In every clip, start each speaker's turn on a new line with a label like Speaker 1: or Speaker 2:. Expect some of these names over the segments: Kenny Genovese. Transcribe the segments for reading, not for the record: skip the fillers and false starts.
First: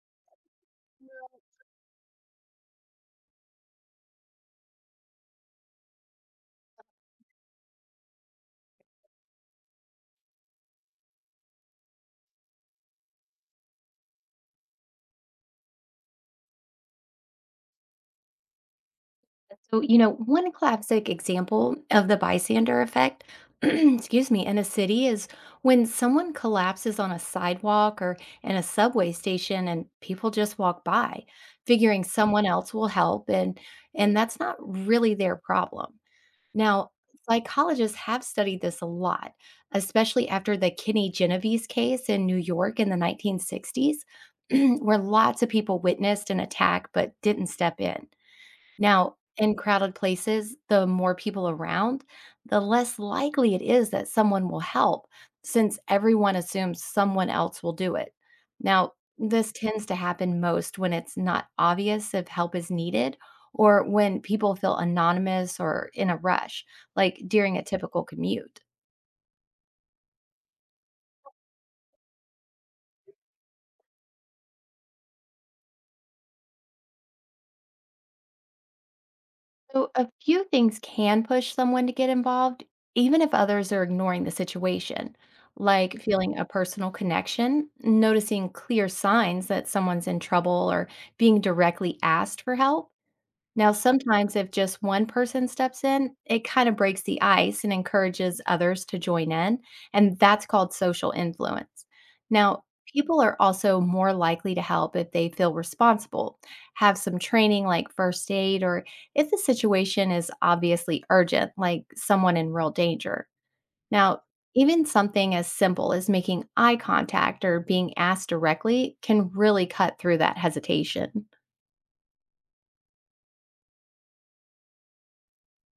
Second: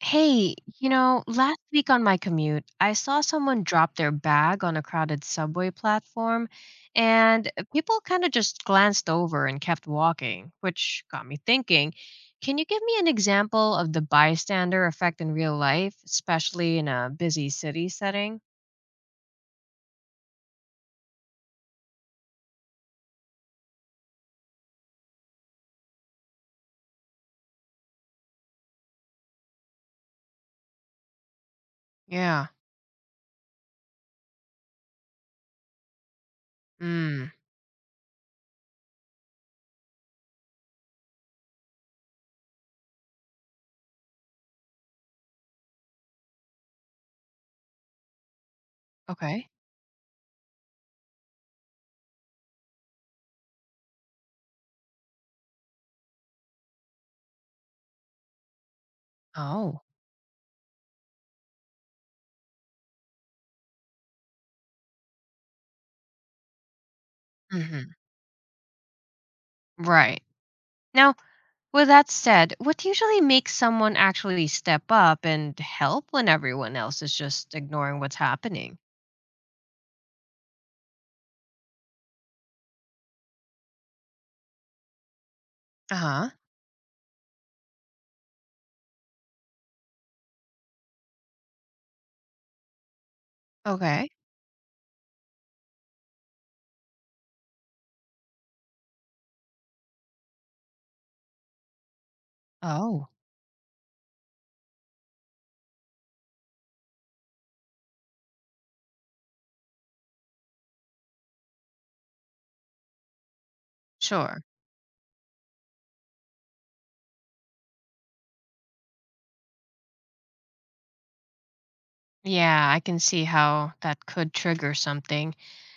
Speaker 1: Hey,
Speaker 2: No.
Speaker 1: last week on my commute, I saw someone drop their bag on a crowded subway platform, and people kind of just glanced over and kept walking, which got me thinking. Can you give me an example of the bystander effect in real life, especially in a busy city setting?
Speaker 2: So, you know, one classic example of the bystander effect, excuse me, in a city is when someone collapses on a sidewalk or in a subway station and people just walk by, figuring
Speaker 1: Yeah.
Speaker 2: someone else will help, and that's not really their problem. Now,
Speaker 1: Mm.
Speaker 2: psychologists have studied this a lot, especially after the Kenny Genovese case in New York in the 1960s, where lots of people witnessed an attack but didn't step in. Now,
Speaker 1: Okay.
Speaker 2: in crowded places, the more people around, the less likely it is that someone will help, since everyone assumes someone else will do it. Now, this
Speaker 1: Oh.
Speaker 2: tends to happen most when it's not obvious if help is needed, or when people feel anonymous or in a rush, like during a
Speaker 1: Hmm.
Speaker 2: typical commute.
Speaker 1: Right. Now, with that said, what usually makes someone actually step up and help when everyone else is just ignoring what's happening?
Speaker 2: So, a few things can push someone to get involved, even if others are ignoring the situation,
Speaker 1: Uh
Speaker 2: like
Speaker 1: huh.
Speaker 2: feeling a personal connection, noticing clear signs that someone's in trouble, or being directly asked for help. Now,
Speaker 1: Okay.
Speaker 2: sometimes if just one person steps in, it kind of breaks the ice and encourages others to join in, and that's called social influence. Now,
Speaker 1: Oh,
Speaker 2: people are also more likely to help if they feel responsible, have some training like first aid, or if the situation is obviously urgent, like someone in real danger. Now,
Speaker 1: sure.
Speaker 2: even something as simple as making eye contact or being asked directly can really cut through that hesitation.
Speaker 1: Yeah, I can see how that could trigger something.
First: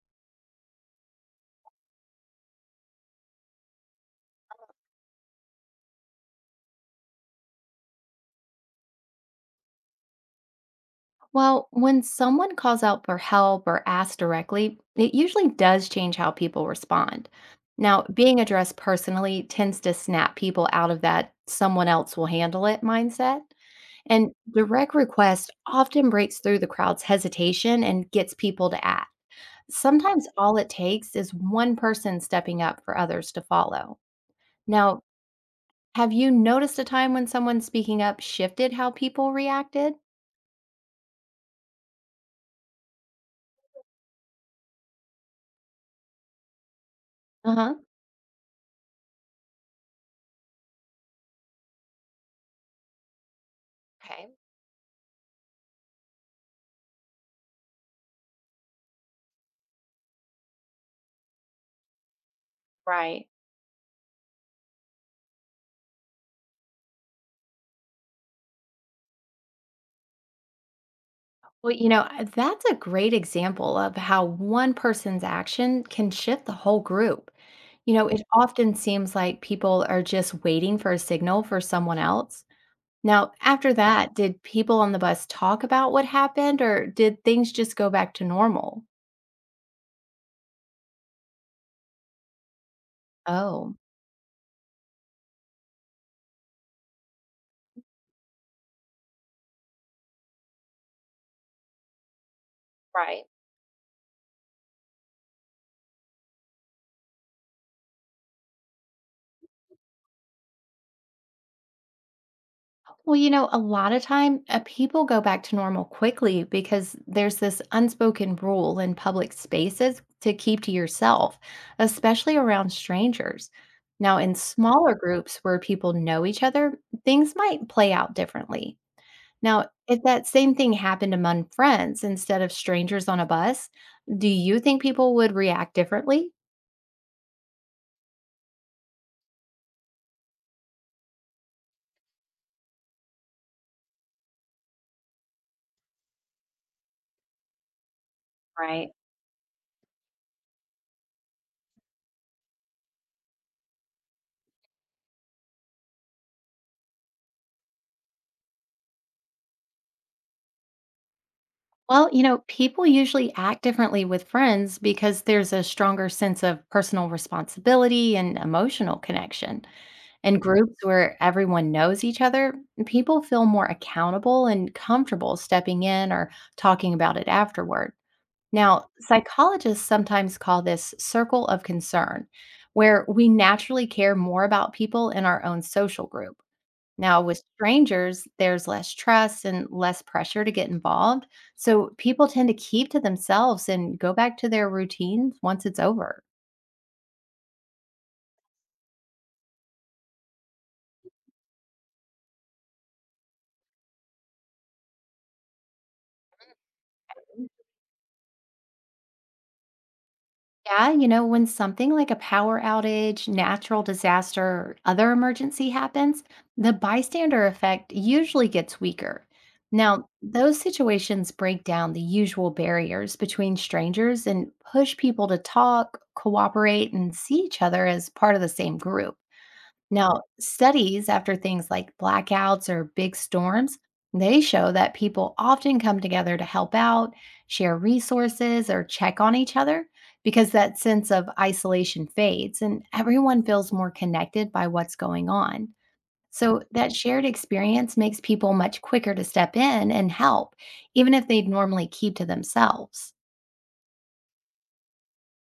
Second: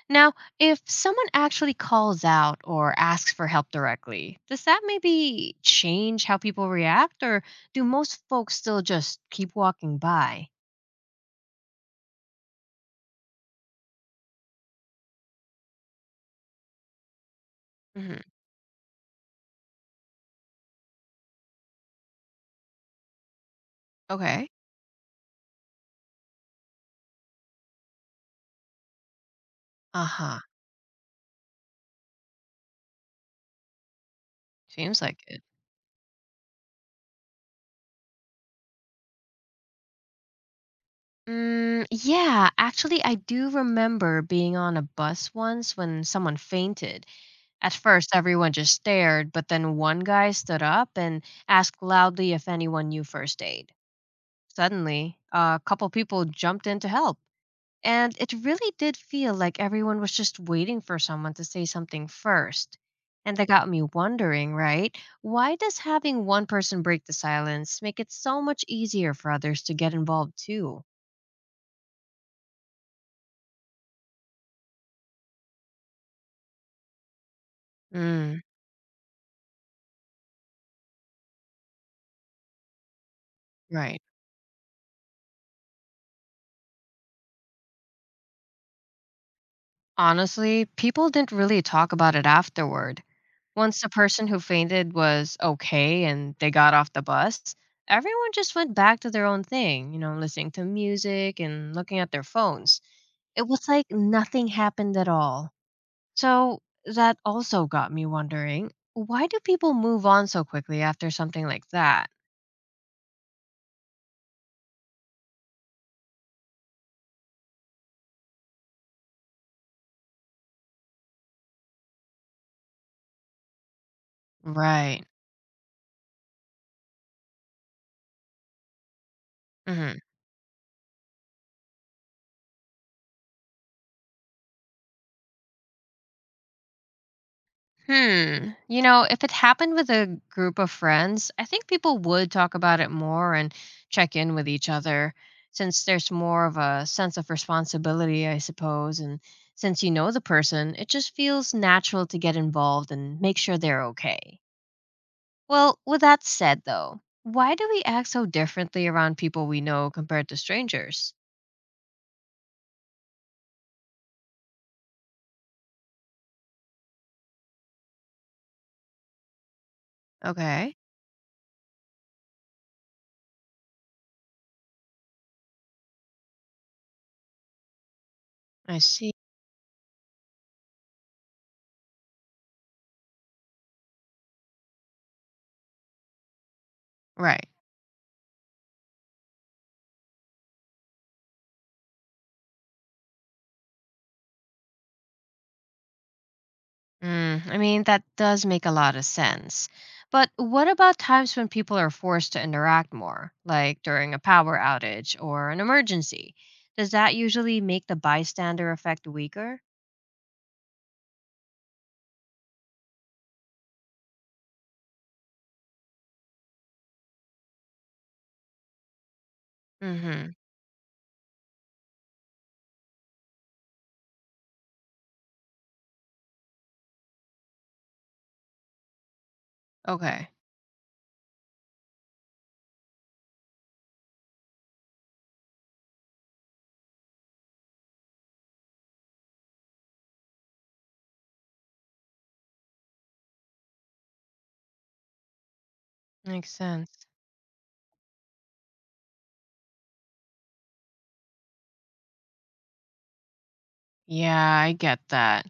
Speaker 1: Now, if someone actually calls out or asks for help directly, does that maybe change how people react, or do most folks still just keep walking by?
Speaker 2: Well, when someone calls out for help or asks directly, it usually does change how people respond. Now,
Speaker 1: Hmm.
Speaker 2: being addressed personally tends to snap people out of that someone else will handle it mindset. And
Speaker 1: Okay.
Speaker 2: direct request often breaks through the crowd's hesitation and gets people to act.
Speaker 1: Uh
Speaker 2: Sometimes
Speaker 1: huh.
Speaker 2: all it takes is one person stepping up for others to follow. Now,
Speaker 1: Seems like it.
Speaker 2: have you noticed a time when someone speaking up shifted how people reacted?
Speaker 1: Yeah, actually, I do remember being on a bus once when someone fainted.
Speaker 2: Uh
Speaker 1: At
Speaker 2: huh.
Speaker 1: first, everyone just stared, but then one guy stood up and asked loudly if anyone knew first aid.
Speaker 2: Okay.
Speaker 1: Suddenly, a couple people jumped in to help, and it really did feel like everyone was just waiting for someone to say something first.
Speaker 2: Right.
Speaker 1: And that got me wondering, right? Why does having one person break the silence make it so much easier for others to get involved too?
Speaker 2: Well, you know, that's a great example of how one person's action can shift the whole group. You know, it
Speaker 1: Mm,
Speaker 2: often seems like people are just waiting for a signal for someone else. Now, after
Speaker 1: right.
Speaker 2: that, did people on the bus talk about what happened, or did things just go back to normal?
Speaker 1: Honestly, people didn't really talk about it afterward.
Speaker 2: Oh,
Speaker 1: Once the person who fainted was okay and they got off the bus, everyone just went back to their own thing, listening to music and looking at their phones.
Speaker 2: right.
Speaker 1: It was like nothing happened at all. So that also got me wondering why do people move on so quickly after something like that?
Speaker 2: Well, you know, a lot of time people go back to normal quickly because there's this unspoken rule in public spaces to keep to yourself, especially around strangers. Now, in smaller
Speaker 1: Right.
Speaker 2: groups where people know each other, things might play out differently. Now,
Speaker 1: Hmm.
Speaker 2: if that same thing happened among friends instead of strangers on a bus, do you think people would react differently?
Speaker 1: Hmm. If it happened with a group of friends, I think people would talk about it more and check in with each other since there's more of a sense of responsibility, I
Speaker 2: Right.
Speaker 1: suppose. And since you know the person, it just feels natural to get involved and make sure they're okay. Well, with that said, though, why do we act so differently around people we know compared to strangers?
Speaker 2: Well, you know, people usually act differently with friends because there's a stronger sense of personal responsibility and emotional connection. In groups
Speaker 1: Okay,
Speaker 2: where everyone knows each other, people feel more accountable and comfortable stepping in or talking about it afterward.
Speaker 1: I
Speaker 2: Now,
Speaker 1: see.
Speaker 2: psychologists sometimes call this circle of concern, where we naturally care more about people in our own social group. Now, with
Speaker 1: Right.
Speaker 2: strangers, there's less trust and less pressure to get involved. So people tend to keep to themselves and go back to their routines once it's over.
Speaker 1: I mean, that does make a lot of sense. But what about times when people are forced to interact more, like during a power outage or an emergency? Does that usually make the bystander effect weaker?
Speaker 2: Yeah, you know, when something like a power outage, natural disaster, or other emergency happens, the bystander effect usually gets weaker. Now,
Speaker 1: Mm-hmm.
Speaker 2: those situations break down the usual barriers between strangers and push people to talk, cooperate, and see each other as part of the same group. Now,
Speaker 1: Okay.
Speaker 2: studies after things like blackouts or big storms, they show that people often come together to help out, share resources, or check on each other because that sense of isolation fades and everyone feels more connected by what's going on.
Speaker 1: Makes
Speaker 2: So, that
Speaker 1: sense.
Speaker 2: shared experience makes people much quicker to step in and help, even if they'd normally keep to themselves.
Speaker 1: Yeah, I get that.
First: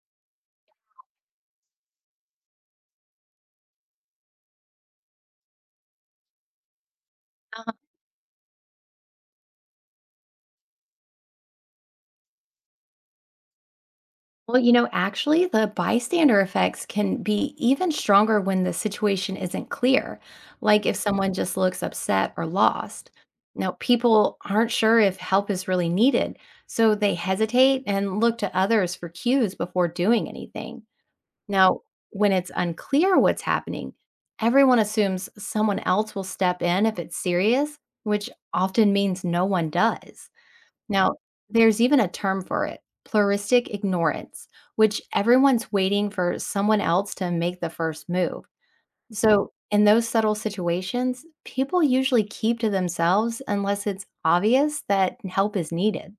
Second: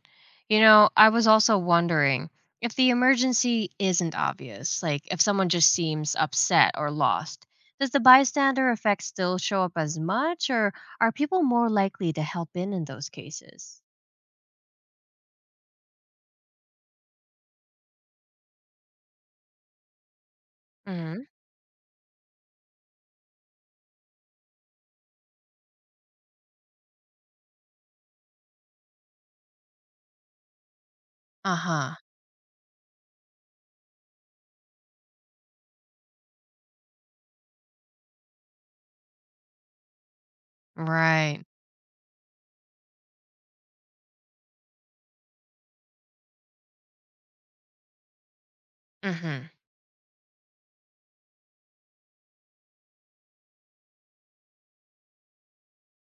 Speaker 1: I was also wondering if the emergency isn't obvious, like if someone just seems upset or lost, does the bystander effect still show up as much, or are people more likely to help in those cases?
Speaker 2: Well, you know, actually, the bystander effects can be even stronger when the situation isn't clear, like if
Speaker 1: Hmm.
Speaker 2: someone just looks upset or lost. Now, people aren't sure if help is really needed, so they hesitate and look to others for cues before doing anything.
Speaker 1: Uh
Speaker 2: Now,
Speaker 1: huh.
Speaker 2: when it's unclear what's happening, everyone assumes someone else will step in if it's serious, which often means no one does. Now,
Speaker 1: Right.
Speaker 2: there's even a term for it, pluralistic ignorance, which everyone's waiting for someone else to make the first move.
Speaker 1: Mm hmm.
Speaker 2: So, in those subtle situations, people usually keep to themselves unless it's obvious that help is needed.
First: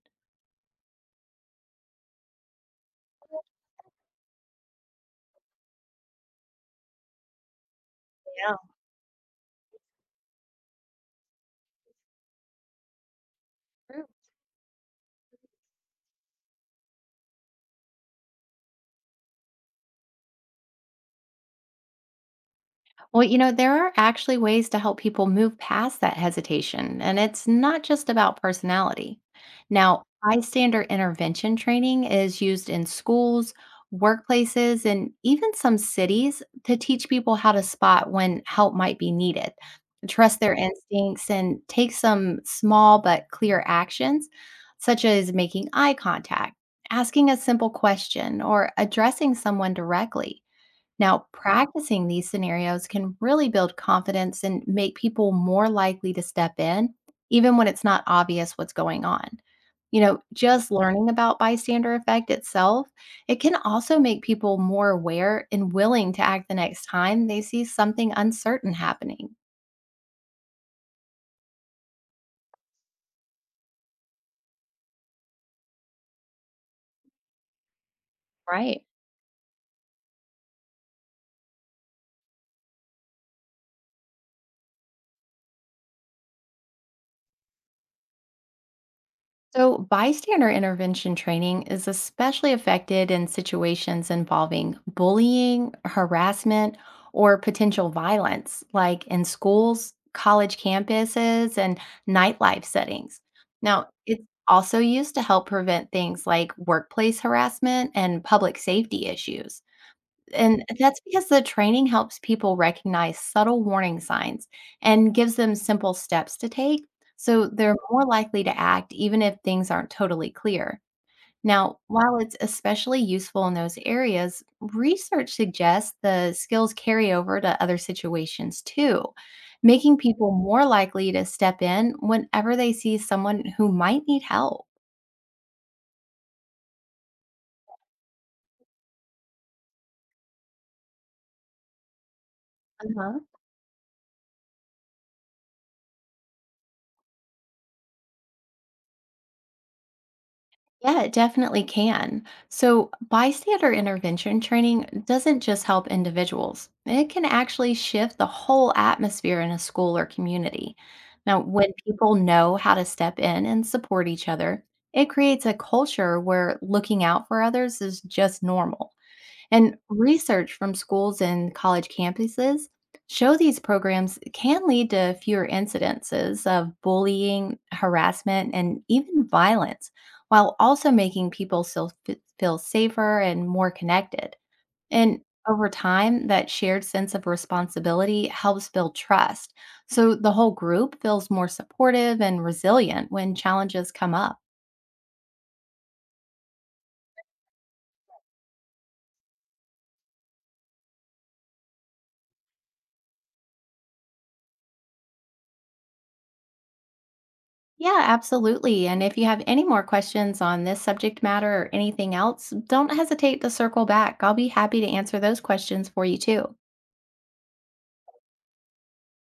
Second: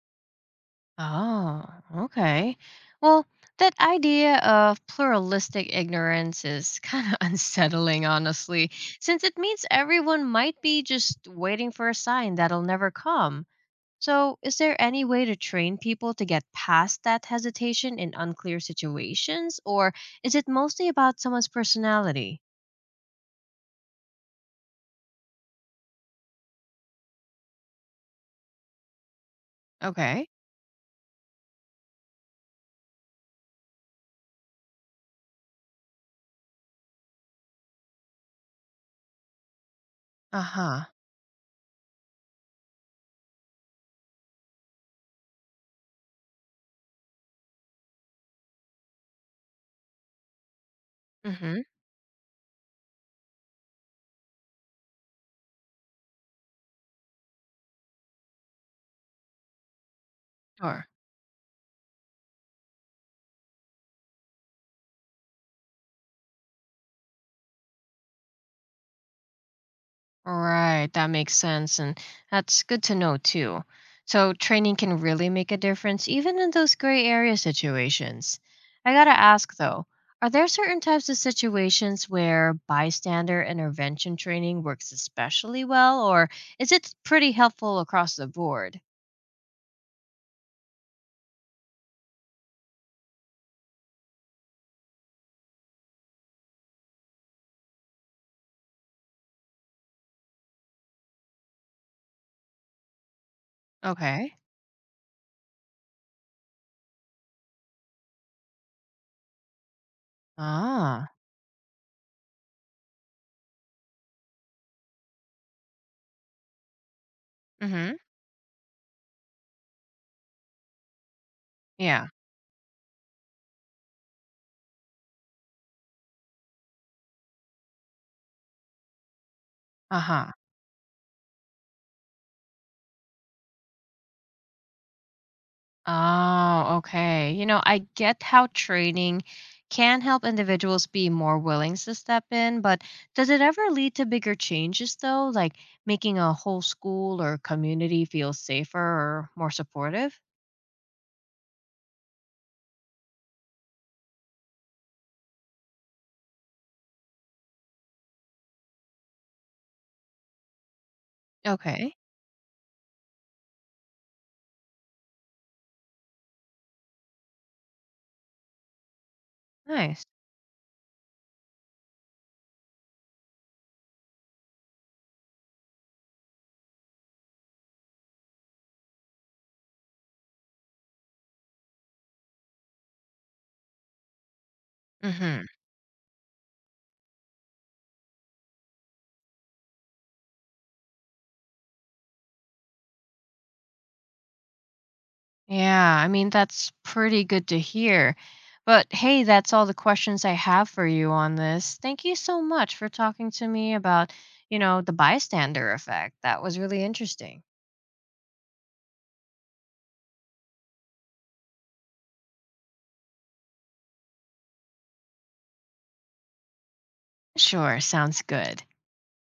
Speaker 1: Oh, okay. Well, that idea of pluralistic ignorance is kind of unsettling, honestly, since it means everyone might be just waiting for a sign that'll never come.
Speaker 2: Yeah.
Speaker 1: So, is there any way to train people to get past that hesitation in unclear situations, or is it mostly about someone's personality?
Speaker 2: Well, you know, there are actually ways to help people move past that hesitation, and it's not just about personality. Now,
Speaker 1: Okay.
Speaker 2: bystander intervention training is used in schools, workplaces, and even some cities to teach people how to spot when help might be needed,
Speaker 1: Uh
Speaker 2: trust their
Speaker 1: huh.
Speaker 2: instincts, and take some small but clear actions, such as making eye contact, asking a simple question, or addressing someone directly. Now,
Speaker 1: Mm hmm.
Speaker 2: practicing these scenarios can really build confidence and make people more likely to step in, even when it's not obvious what's going on. You know, just
Speaker 1: Sure.
Speaker 2: learning about bystander effect itself, it can also make people more aware and willing to act the next time they see something uncertain happening.
Speaker 1: Right, that makes sense. And that's good to know too. So, training can really make a difference even in those gray area situations.
Speaker 2: Right.
Speaker 1: I gotta ask though, are there certain types of situations where bystander intervention training works especially well, or is it pretty helpful across the board?
Speaker 2: So, bystander intervention training is especially affected in situations involving bullying, harassment, or potential violence, like in schools, college campuses, and nightlife settings. Now, it's
Speaker 1: Okay.
Speaker 2: also used to help prevent things like workplace harassment and public safety issues. And that's
Speaker 1: Ah,
Speaker 2: because the training helps people recognize subtle warning signs and gives them simple steps to take, so
Speaker 1: mm
Speaker 2: they're
Speaker 1: hmm.
Speaker 2: more likely to act even if things aren't totally clear. Now,
Speaker 1: Yeah.
Speaker 2: while it's especially useful in those areas, research suggests the skills carry over to other situations too, making
Speaker 1: Uh huh.
Speaker 2: people more likely to step in whenever they see someone who might need help.
Speaker 1: Oh, okay. I get how training can help individuals be more willing to step in, but
Speaker 2: Uh huh.
Speaker 1: does it ever lead to bigger changes, though, like making a whole school or community feel safer or more supportive?
Speaker 2: Yeah, it definitely can. So, bystander intervention training doesn't just help individuals, it can actually shift the whole atmosphere in a school or community. Now, when
Speaker 1: Okay,
Speaker 2: people know how to step in and support each other, it creates a culture where looking out for others is just normal. And
Speaker 1: nice.
Speaker 2: research from schools and college campuses show these programs can lead to fewer incidences of bullying, harassment, and even violence, while also making people still feel safer and more connected. And
Speaker 1: Mm-hmm.
Speaker 2: over time, that shared sense of responsibility helps build trust, so the whole group feels more supportive and resilient when challenges come up.
Speaker 1: Yeah, I mean, that's pretty good to hear. But hey, that's all the questions I have for you on this. Thank you so much for talking to me about, the bystander effect. That was really interesting.
Speaker 2: Yeah, absolutely. And if you have any more questions on this subject matter or anything else, don't hesitate to circle back. I'll be happy to answer those questions for you too.
Speaker 1: Sure, sounds good.